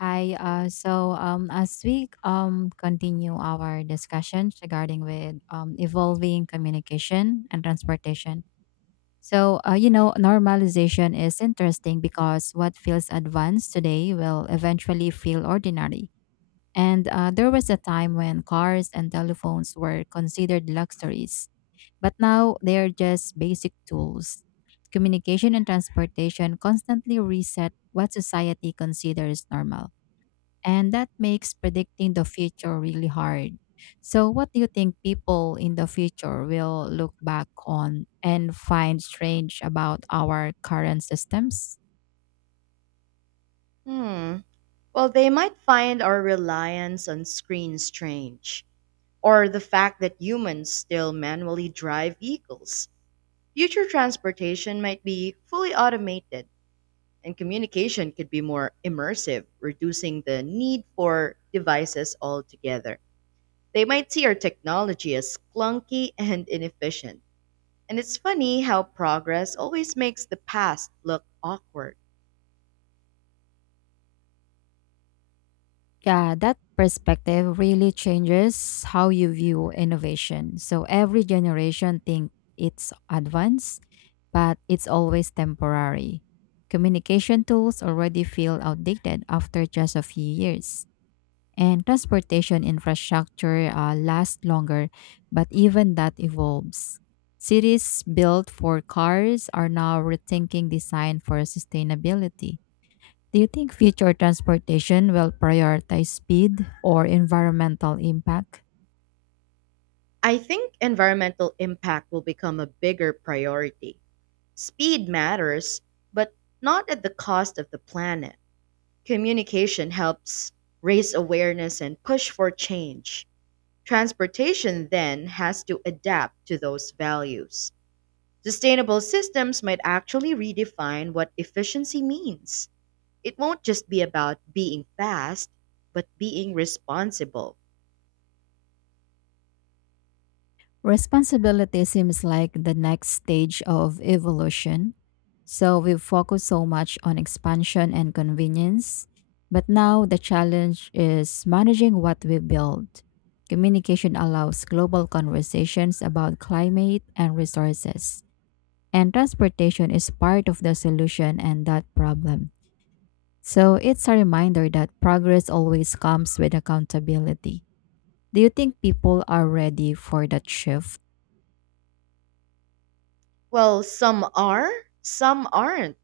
Hi. As we continue our discussions regarding with evolving communication and transportation, you know normalization is interesting because what feels advanced today will eventually feel ordinary. And there was a time when cars and telephones were considered luxuries, but now they are just basic tools. Communication and transportation constantly reset what society considers normal and that makes predicting the future really hard. So, what do you think people in the future will look back on and find strange about our current systems? Hmm. Well, they might find our reliance on screens strange, or the fact that humans still manually drive vehicles. Future transportation might be fully automated, and communication could be more immersive, reducing the need for devices altogether. They might see our technology as clunky and inefficient. And it's funny how progress always makes the past look awkward. Yeah, that perspective really changes how you view innovation. So every generation thinks it's advanced, but it's always temporary. Communication tools already feel outdated after just a few years. And transportation infrastructure last longer, but even that evolves. Cities built for cars are now rethinking design for sustainability. Do you think future transportation will prioritize speed or environmental impact? I think environmental impact will become a bigger priority. Speed matters, but not at the cost of the planet. Communication helps raise awareness and push for change. Transportation then has to adapt to those values. Sustainable systems might actually redefine what efficiency means. It won't just be about being fast, but being responsible. Responsibility seems like the next stage of evolution. So we've focused so much on expansion and convenience, but now the challenge is managing what we build. Communication allows global conversations about climate and resources, and transportation is part of the solution and that problem. So it's a reminder that progress always comes with accountability. Do you think people are ready for that shift? Well, some are, some aren't.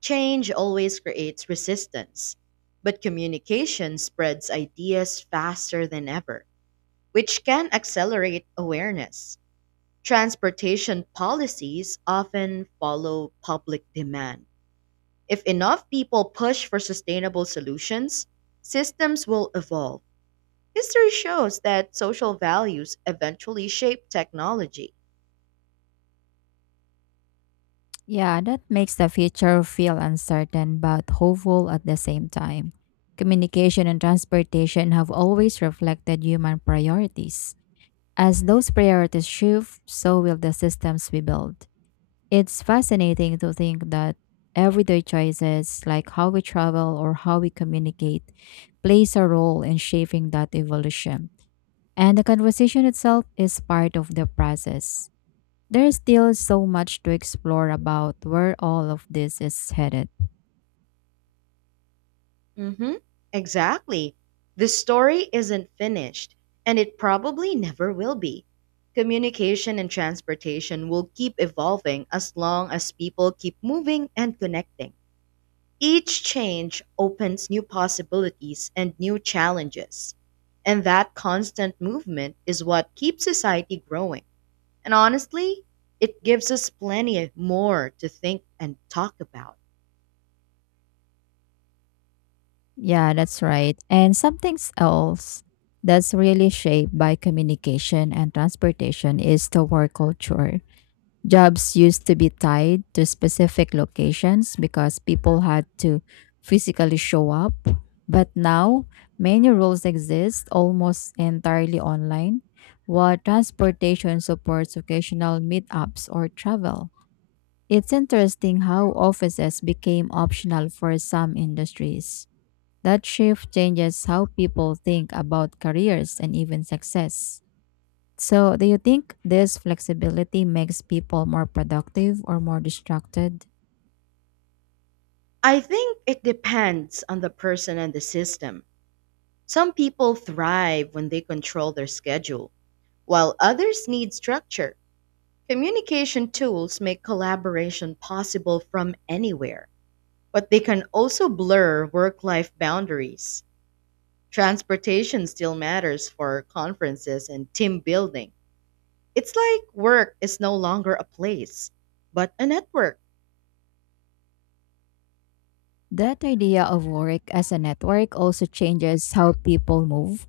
Change always creates resistance, but communication spreads ideas faster than ever, which can accelerate awareness. Transportation policies often follow public demand. If enough people push for sustainable solutions, systems will evolve. History shows that social values eventually shape technology. Yeah, that makes the future feel uncertain but hopeful at the same time. Communication and transportation have always reflected human priorities. As those priorities shift, so will the systems we build. It's fascinating to think that everyday choices, like how we travel or how we communicate, plays a role in shaping that evolution. And the conversation itself is part of the process. There's still so much to explore about where all of this is headed. Mm-hmm. Exactly. The story isn't finished, and it probably never will be. Communication and transportation will keep evolving as long as people keep moving and connecting. Each change opens new possibilities and new challenges. And that constant movement is what keeps society growing. And honestly, it gives us plenty more to think and talk about. Yeah, that's right. And something else that's really shaped by communication and transportation is the work culture. Jobs used to be tied to specific locations because people had to physically show up. But now, many roles exist almost entirely online, while transportation supports occasional meetups or travel. It's interesting how offices became optional for some industries. That shift changes how people think about careers and even success. So, do you think this flexibility makes people more productive or more distracted? I think it depends on the person and the system. Some people thrive when they control their schedule, while others need structure. Communication tools make collaboration possible from anywhere, but they can also blur work life boundaries. Transportation still matters for conferences and team building. It's like work is no longer a place, but a network. That idea of work as a network also changes how people move.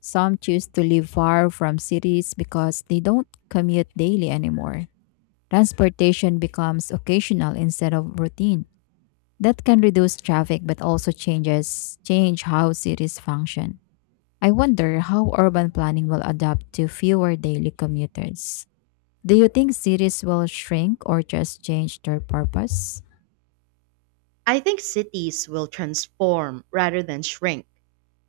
Some choose to live far from cities because they don't commute daily anymore. Transportation becomes occasional instead of routine. That can reduce traffic but also change how cities function. I wonder how urban planning will adapt to fewer daily commuters. Do you think cities will shrink or just change their purpose? I think cities will transform rather than shrink.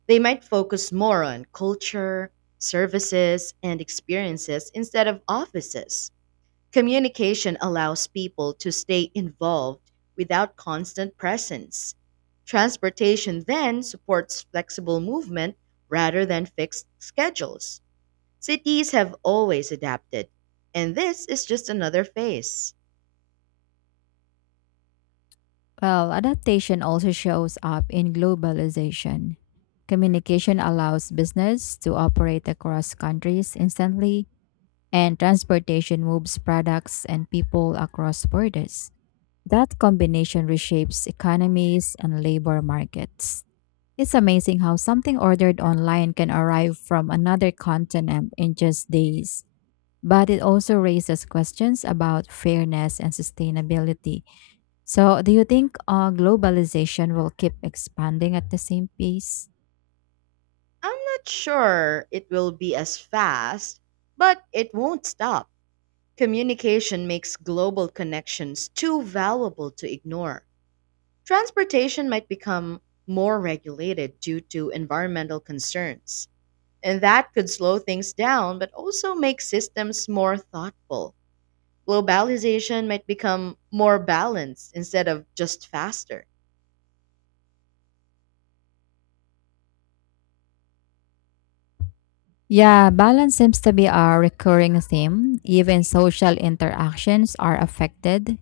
They might focus more on culture, services, and experiences instead of offices. Communication allows people to stay involved without constant presence. Transportation then supports flexible movement rather than fixed schedules. Cities have always adapted, and this is just another phase. Well, adaptation also shows up in globalization. Communication allows business to operate across countries instantly, and transportation moves products and people across borders. That combination reshapes economies and labor markets. It's amazing how something ordered online can arrive from another continent in just days. But it also raises questions about fairness and sustainability. So, do you think globalization will keep expanding at the same pace? I'm not sure it will be as fast, but it won't stop. Communication makes global connections too valuable to ignore. Transportation might become more regulated due to environmental concerns, and that could slow things down but also make systems more thoughtful. Globalization might become more balanced instead of just faster. Yeah, balance seems to be a recurring theme. Even social interactions are affected.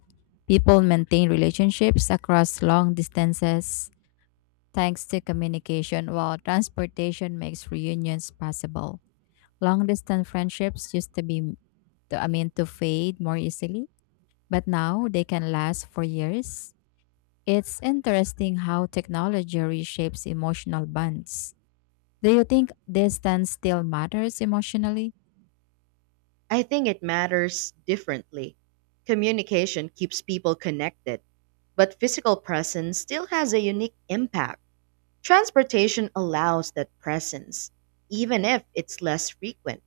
People maintain relationships across long distances thanks to communication, while transportation makes reunions possible. Long distance friendships used to be, to, I mean, to fade more easily, but now they can last for years. It's interesting how technology reshapes emotional bonds. Do you think distance still matters emotionally? I think it matters differently. Communication keeps people connected, but physical presence still has a unique impact. Transportation allows that presence, even if it's less frequent.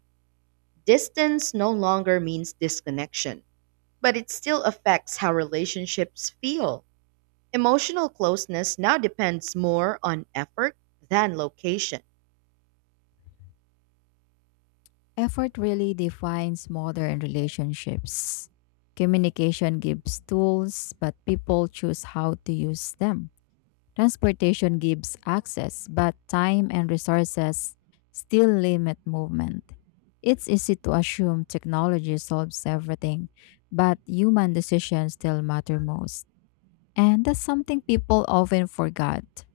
Distance no longer means disconnection, but it still affects how relationships feel. Emotional closeness now depends more on effort than location. Effort really defines modern relationships. Communication gives tools, but people choose how to use them. Transportation gives access, but time and resources still limit movement. It's easy to assume technology solves everything, but human decisions still matter most. And that's something people often forget.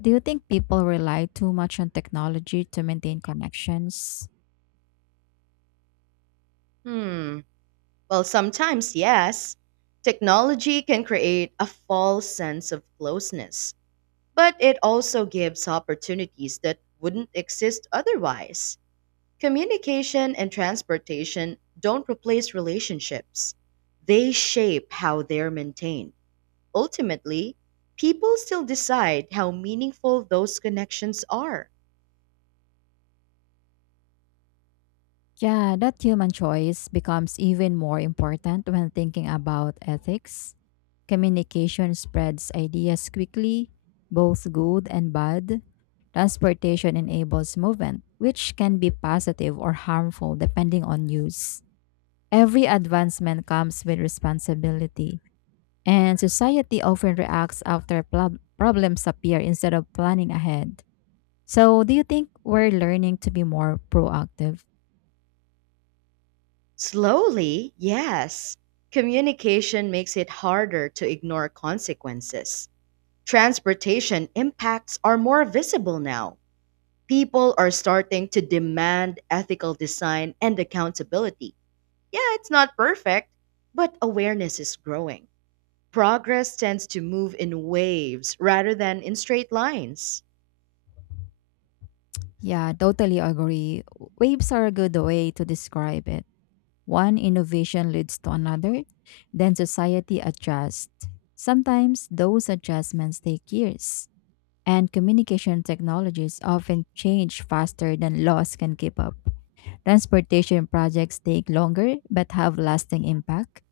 Do you think people rely too much on technology to maintain connections? Hmm, well, sometimes yes. Technology can create a false sense of closeness, but it also gives opportunities that wouldn't exist otherwise. Communication and transportation don't replace relationships, they shape how they're maintained. Ultimately, people still decide how meaningful those connections are. Yeah, that human choice becomes even more important when thinking about ethics. Communication spreads ideas quickly, both good and bad. Transportation enables movement, which can be positive or harmful depending on use. Every advancement comes with responsibility, and society often reacts after problems appear instead of planning ahead. So, do you think we're learning to be more proactive? Slowly, yes, communication makes it harder to ignore consequences. Transportation impacts are more visible now. People are starting to demand ethical design and accountability. Yeah, it's not perfect, but awareness is growing. Progress tends to move in waves rather than in straight lines. Yeah, totally agree. Waves are a good way to describe it. One innovation leads to another, then society adjusts. Sometimes those adjustments take years, and communication technologies often change faster than laws can keep up. Transportation projects take longer but have lasting impact,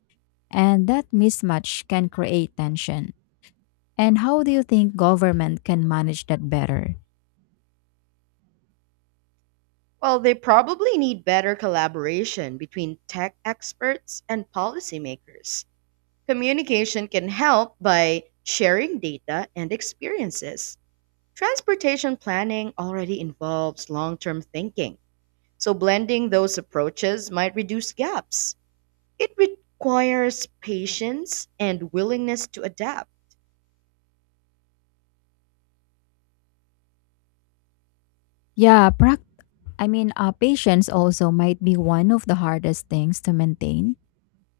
and that mismatch can create tension. And how do you think government can manage that better? Well, they probably need better collaboration between tech experts and policymakers. Communication can help by sharing data and experiences. Transportation planning already involves long term thinking, so blending those approaches might reduce gaps. It requires patience and willingness to adapt. Yeah, prac Patience also might be one of the hardest things to maintain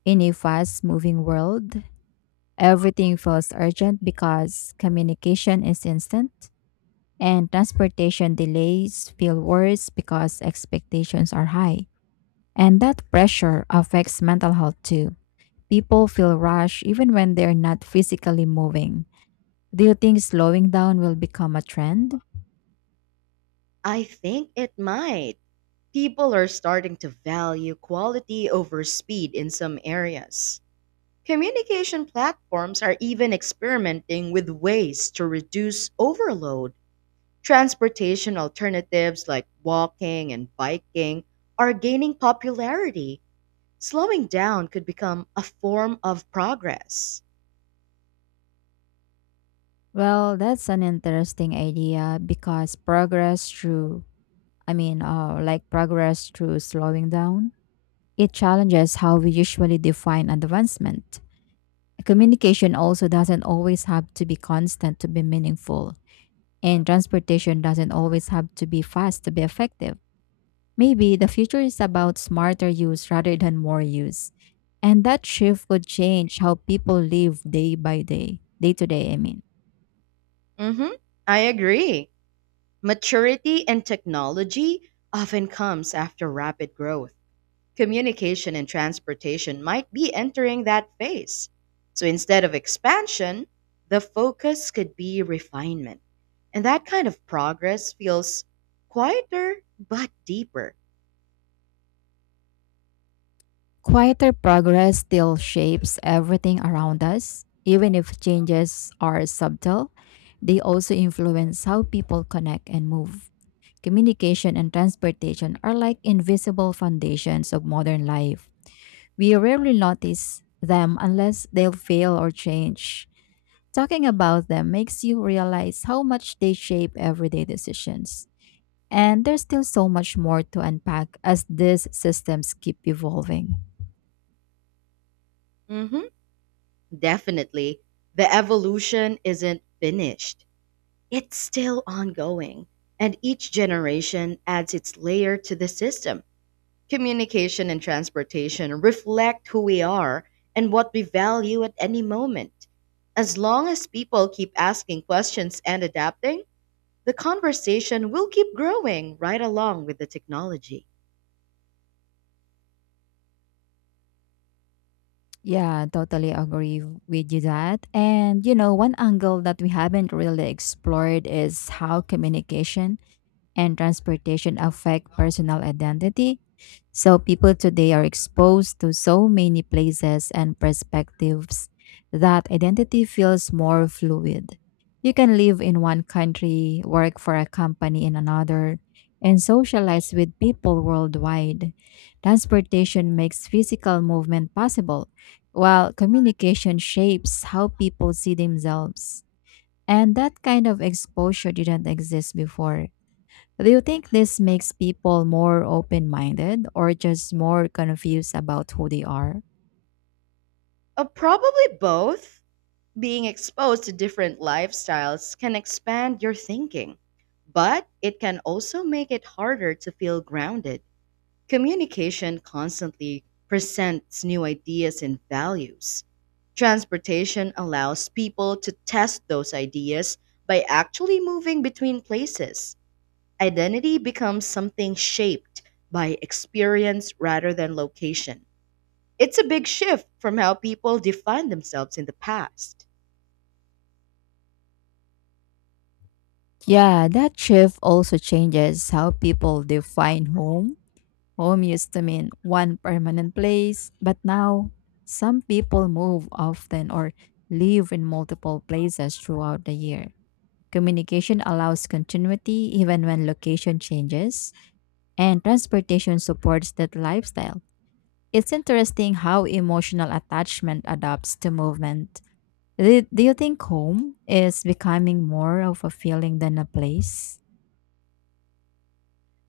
in a fast moving world. Everything feels urgent because communication is instant, and transportation delays feel worse because expectations are high. And that pressure affects mental health too. People feel rushed even when they're not physically moving. Do you think slowing down will become a trend? I think it might. People are starting to value quality over speed in some areas. Communication platforms are even experimenting with ways to reduce overload. Transportation alternatives like walking and biking are gaining popularity. Slowing down could become a form of progress. Well, that's an interesting idea because progress through, I mean, like progress through slowing down, it challenges how we usually define advancement. Communication also doesn't always have to be constant to be meaningful, and transportation doesn't always have to be fast to be effective. Maybe the future is about smarter use rather than more use. And that shift could change how people live day to day. Mhm. I agree. Maturity in technology often comes after rapid growth. Communication and transportation might be entering that phase. So instead of expansion, the focus could be refinement. And that kind of progress feels quieter but deeper. Quieter progress still shapes everything around us. Even if changes are subtle, they also influence how people connect and move. Communication and transportation are like invisible foundations of modern life. We rarely notice them unless they'll fail or change. Talking about them makes you realize how much they shape everyday decisions. And there's still so much more to unpack as these systems keep evolving. Mhm, definitely. The evolution isn't finished, it's still ongoing. And each generation adds its layer to the system. Communication and transportation reflect who we are and what we value at any moment. As long as people keep asking questions and adapting, the conversation will keep growing right along with the technology. Yeah, totally agree with you that. And you know, one angle that we haven't really explored is how communication and transportation affect personal identity. So people today are exposed to so many places and perspectives that identity feels more fluid. You can live in one country, work for a company in another, and socialize with people worldwide. Transportation makes physical movement possible, while communication shapes how people see themselves. And that kind of exposure didn't exist before. Do you think this makes people more open minded or just more confused about who they are? Probably both. Being exposed to different lifestyles can expand your thinking, but it can also make it harder to feel grounded. Communication constantly presents new ideas and values. Transportation allows people to test those ideas by actually moving between places. Identity becomes something shaped by experience rather than location. It's a big shift from how people defined themselves in the past. Yeah, that shift also changes how people define home. Home used to mean one permanent place, but now some people move often or live in multiple places throughout the year. Communication allows continuity even when location changes, and transportation supports that lifestyle. It's interesting how emotional attachment adapts to movement. Do you think home is becoming more of a feeling than a place?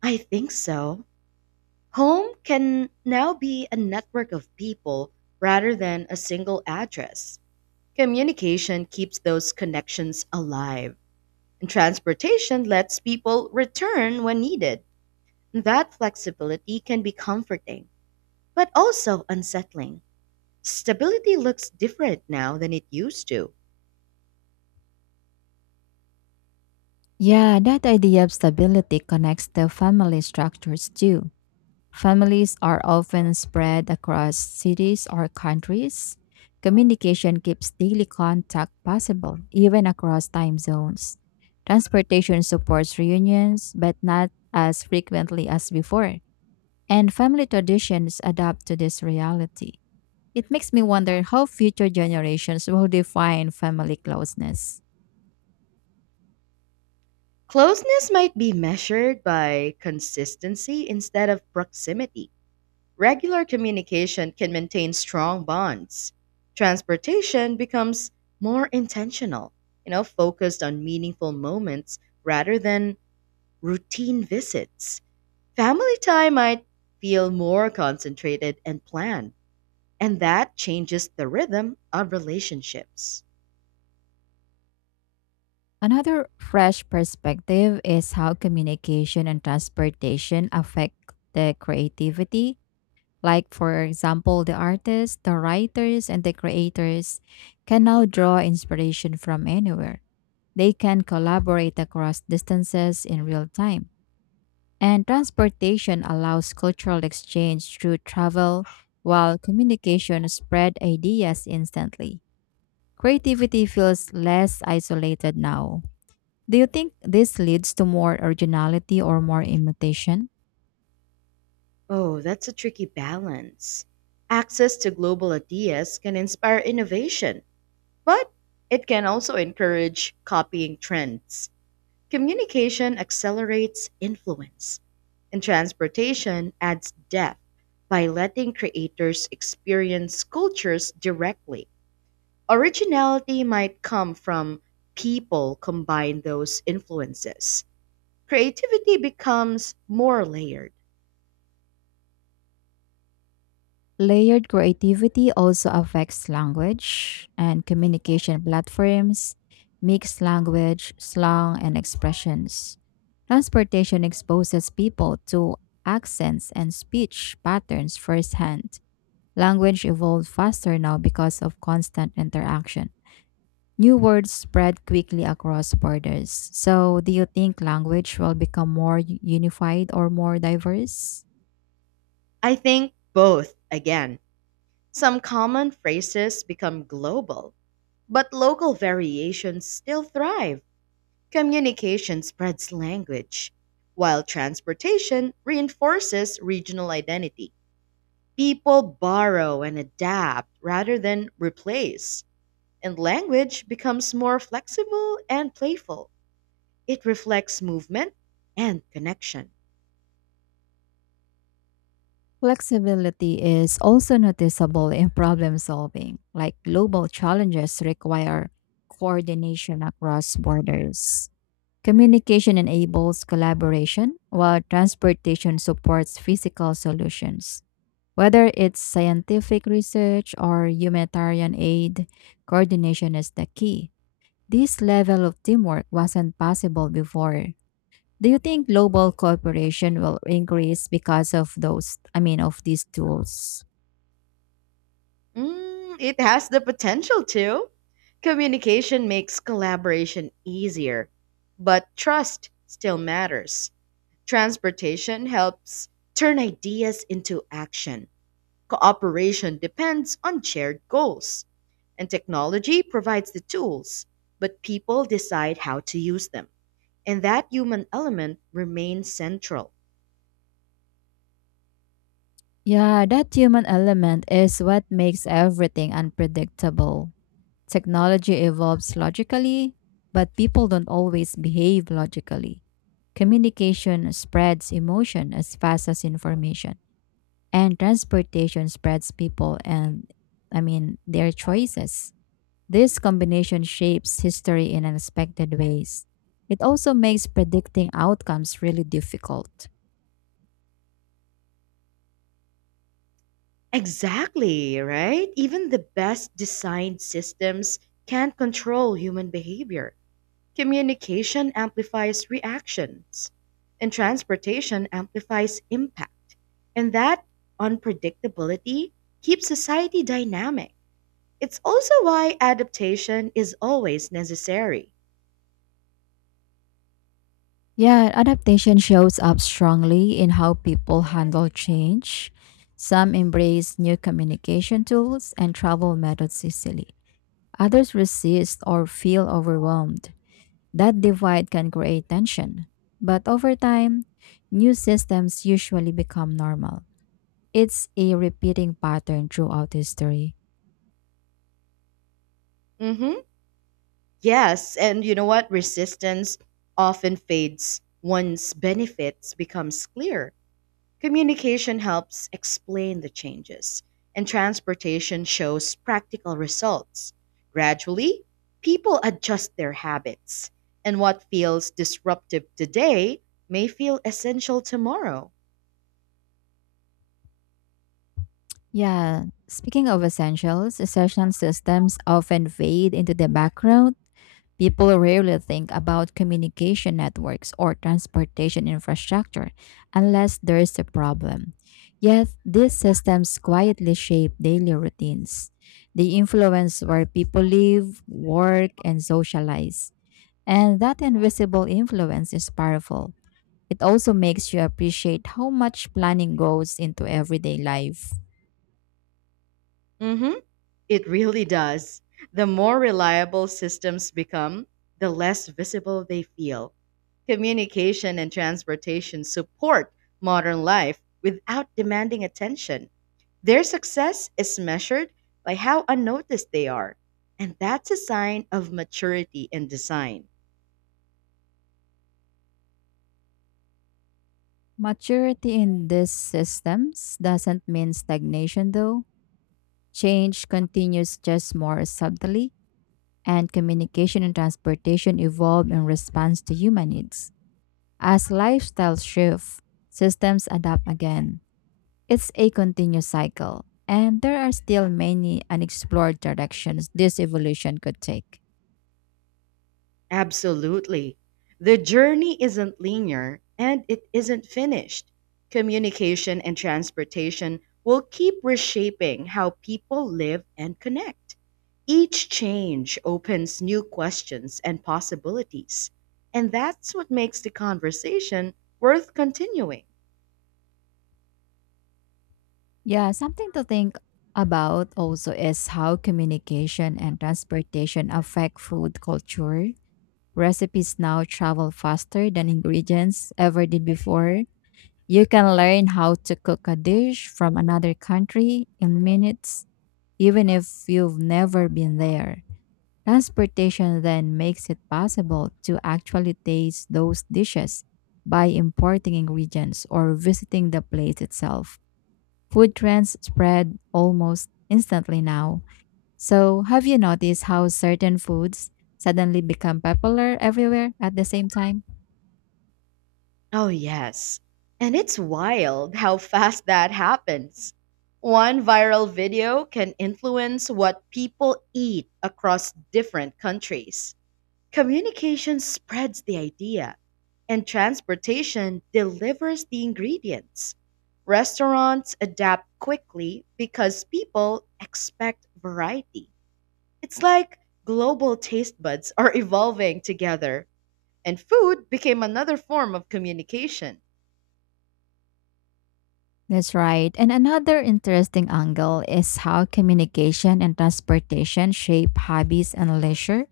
I think so. Home can now be a network of people rather than a single address. Communication keeps those connections alive, and transportation lets people return when needed. That flexibility can be comforting, but also unsettling. Stability looks different now than it used to. Yeah, that idea of stability connects to family structures too. Families are often spread across cities or countries. Communication keeps daily contact possible, even across time zones. Transportation supports reunions, but not as frequently as before. And family traditions adapt to this reality. It makes me wonder how future generations will define family closeness. Closeness might be measured by consistency instead of proximity. Regular communication can maintain strong bonds. Transportation becomes more intentional, focused on meaningful moments rather than routine visits. Family time might feel more concentrated and planned, and that changes the rhythm of relationships. Another fresh perspective is how communication and transportation affect the creativity. Like, for example, the artists, the writers, and the creators can now draw inspiration from anywhere. They can collaborate across distances in real time. And transportation allows cultural exchange through travel, while communication spread ideas instantly. Creativity feels less isolated now. Do you think this leads to more originality or more imitation? Oh, that's a tricky balance. Access to global ideas can inspire innovation, but it can also encourage copying trends. Communication accelerates influence, and transportation adds depth by letting creators experience cultures directly. Originality might come from people combine those influences. Creativity becomes more layered. Layered creativity also affects language and communication platforms, mixed language, slang, and expressions. Transportation exposes people to accents and speech patterns firsthand. Language evolved faster now because of constant interaction. New words spread quickly across borders. So, do you think language will become more unified or more diverse? I think both, again. Some common phrases become global, but local variations still thrive. Communication spreads language, while transportation reinforces regional identity. People borrow and adapt rather than replace, and language becomes more flexible and playful. It reflects movement and connection. Flexibility is also noticeable in problem solving, like global challenges require coordination across borders. Communication enables collaboration, while transportation supports physical solutions. Whether it's scientific research or humanitarian aid, coordination is the key. This level of teamwork wasn't possible before. Do you think global cooperation will increase because of of these tools? It has the potential to. Communication makes collaboration easier, but trust still matters. Transportation helps turn ideas into action. Cooperation depends on shared goals, and technology provides the tools, but people decide how to use them. And that human element remains central. Yeah, that human element is what makes everything unpredictable. Technology evolves logically, but people don't always behave logically. Communication spreads emotion as fast as information. And transportation spreads people and their choices. This combination shapes history in unexpected ways. It also makes predicting outcomes really difficult. Exactly, right? Even the best designed systems can't control human behavior. Communication amplifies reactions, and transportation amplifies impact. And that unpredictability keeps society dynamic. It's also why adaptation is always necessary. Yeah, adaptation shows up strongly in how people handle change. Some embrace new communication tools and travel methods easily. Others resist or feel overwhelmed. That divide can create tension, but over time, new systems usually become normal. It's a repeating pattern throughout history. Hmm. Yes, and you know what? Resistance often fades once benefits becomes clear. Communication helps explain the changes, and transportation shows practical results. Gradually, people adjust their habits, and what feels disruptive today may feel essential tomorrow. Yeah, speaking of essentials, essential systems often fade into the background. People rarely think about communication networks or transportation infrastructure unless there is a problem. Yet, these systems quietly shape daily routines. They influence where people live, work, and socialize. And that invisible influence is powerful. It also makes you appreciate how much planning goes into everyday life. Hmm. It really does. The more reliable systems become, the less visible they feel. Communication and transportation support modern life without demanding attention. Their success is measured by how unnoticed they are. And that's a sign of maturity in design. Maturity in these systems doesn't mean stagnation, though. Change continues just more subtly, and communication and transportation evolve in response to human needs. As lifestyles shift, systems adapt again. It's a continuous cycle, and there are still many unexplored directions this evolution could take. Absolutely. The journey isn't linear and it isn't finished. Communication and transportation will keep reshaping how people live and connect. Each change opens new questions and possibilities. And that's what makes the conversation worth continuing. Yeah, something to think about also is how communication and transportation affect food culture. Recipes now travel faster than ingredients ever did before. You can learn how to cook a dish from another country in minutes, even if you've never been there. Transportation then makes it possible to actually taste those dishes by importing ingredients or visiting the place itself. Food trends spread almost instantly now. So, have you noticed how certain foods suddenly become popular everywhere at the same time? Oh, yes. And it's wild how fast that happens. One viral video can influence what people eat across different countries. Communication spreads the idea, and transportation delivers the ingredients. Restaurants adapt quickly because people expect variety. It's like global taste buds are evolving together, and food became another form of communication. That's right. And another interesting angle is how communication and transportation shape hobbies and leisure.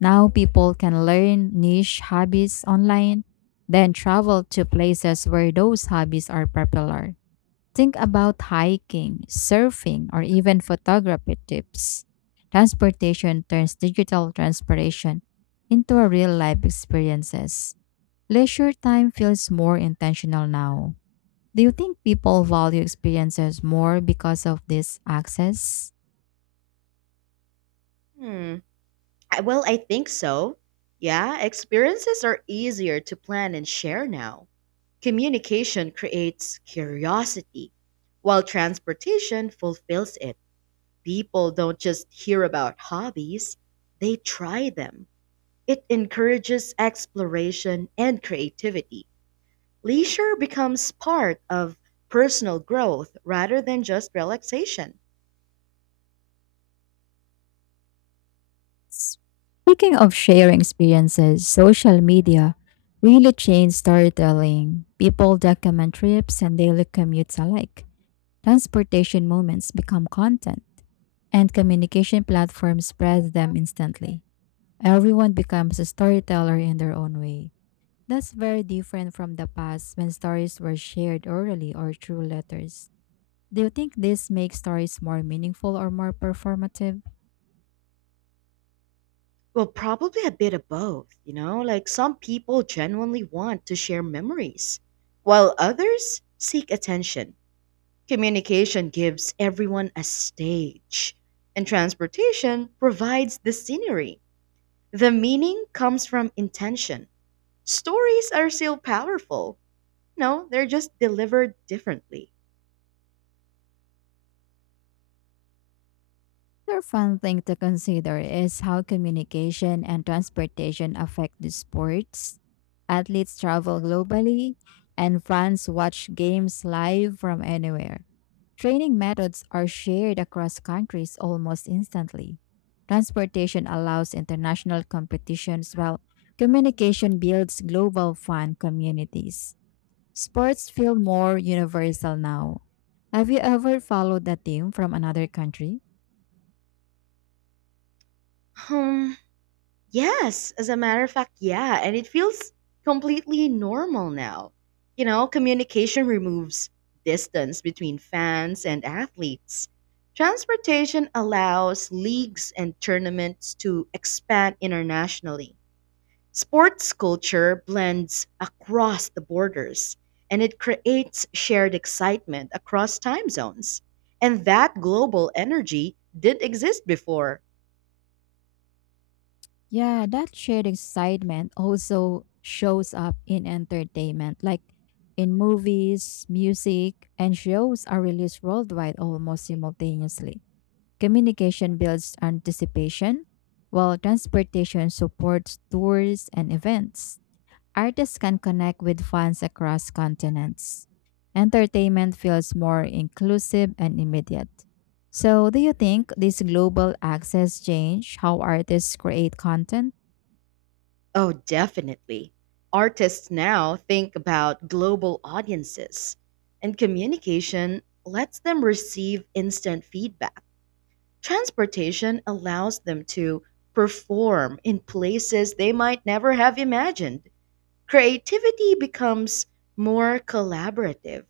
Now people can learn niche hobbies online, then travel to places where those hobbies are popular. Think about hiking, surfing, or even photography tips. Transportation turns digital transportation into a real life experiences. Leisure time feels more intentional now. Do you think people value experiences more because of this access? Hmm. Well, I think so. Yeah, experiences are easier to plan and share now. Communication creates curiosity, while transportation fulfills it. People don't just hear about hobbies, they try them. It encourages exploration and creativity. Leisure becomes part of personal growth rather than just relaxation. Speaking of sharing experiences, social media really changed storytelling. People document trips and daily commutes alike. Transportation moments become content, and communication platforms spread them instantly. Everyone becomes a storyteller in their own way. That's very different from the past when stories were shared orally or through letters. Do you think this makes stories more meaningful or more performative? Well, probably a bit of both, you know? Like some people genuinely want to share memories, while others seek attention. Communication gives everyone a stage, and transportation provides the scenery. The meaning comes from intention. Stories are still powerful. No, they're just delivered differently. Another fun thing to consider is how communication and transportation affect the sports. Athletes travel globally, and fans watch games live from anywhere. Training methods are shared across countries almost instantly. Transportation allows international competitions while communication builds global fan communities. Sports feel more universal now. Have you ever followed a team from another country? Hmm. Yes, as a matter of fact, yeah. And it feels completely normal now. Communication removes distance between fans and athletes. Transportation allows leagues and tournaments to expand internationally. Sports culture blends across the borders and it creates shared excitement across time zones. And that global energy did exist before. Yeah, that shared excitement also shows up in entertainment, like in movies, music, and shows are released worldwide almost simultaneously. Communication builds anticipation, while transportation supports tours and events. Artists can connect with fans across continents. Entertainment feels more inclusive and immediate. So, do you think this global access change how artists create content? Oh, definitely. Artists now think about global audiences, and communication lets them receive instant feedback. Transportation allows them to perform in places they might never have imagined. Creativity becomes more collaborative,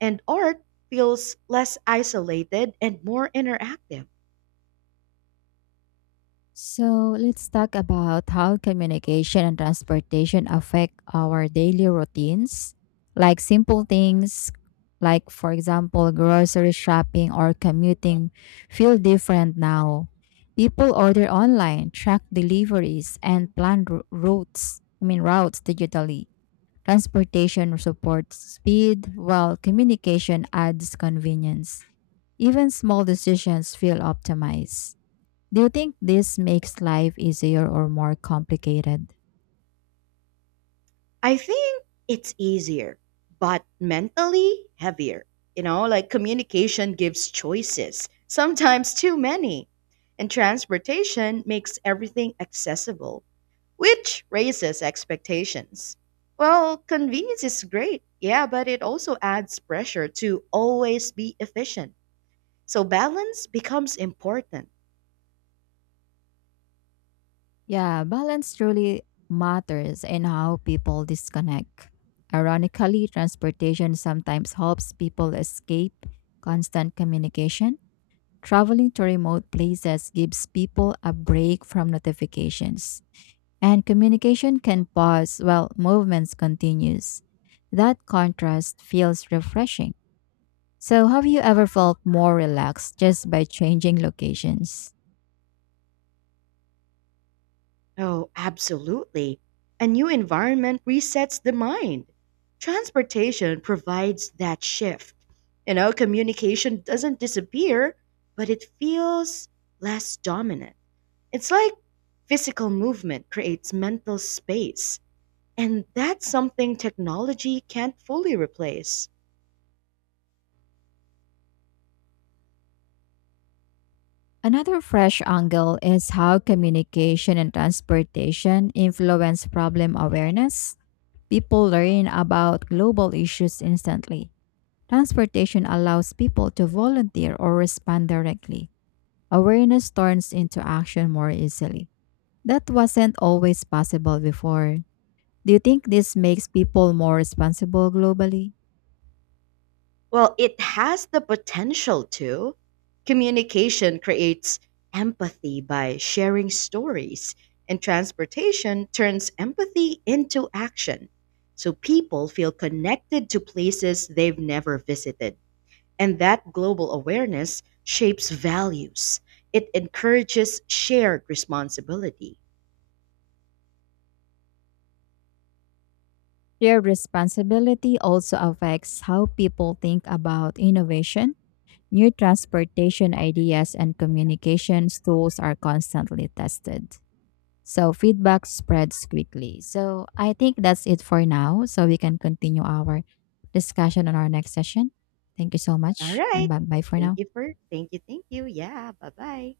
and art feels less isolated and more interactive. So let's talk about how communication and transportation affect our daily routines, like simple things like for example grocery shopping or commuting feel different now. People order online, track deliveries and plan routes, I mean routes digitally. Transportation supports speed while communication adds convenience. Even small decisions feel optimized. Do you think this makes life easier or more complicated? I think it's easier, but mentally heavier. Like communication gives choices, sometimes too many. And transportation makes everything accessible, which raises expectations. Well, convenience is great, yeah, but it also adds pressure to always be efficient. So balance becomes important. Yeah, balance truly matters in how people disconnect. Ironically, transportation sometimes helps people escape constant communication. Traveling to remote places gives people a break from notifications, and communication can pause while movements continues. That contrast feels refreshing. So, have you ever felt more relaxed just by changing locations? Oh, absolutely. A new environment resets the mind. Transportation provides that shift. Communication doesn't disappear, but it feels less dominant. It's like physical movement creates mental space, and that's something technology can't fully replace. Another fresh angle is how communication and transportation influence problem awareness. People learn about global issues instantly. Transportation allows people to volunteer or respond directly. Awareness turns into action more easily. That wasn't always possible before. Do you think this makes people more responsible globally? Well, it has the potential to. Communication creates empathy by sharing stories, and transportation turns empathy into action. So people feel connected to places they've never visited. And that global awareness shapes values, it encourages shared responsibility. Their responsibility also affects how people think about innovation. New transportation ideas and communications tools are constantly tested. So feedback spreads quickly. So I think that's it for now. So we can continue our discussion on our next session. Thank you so All much and right. bye bye for now. Thank you, thank you. Yeah, bye bye.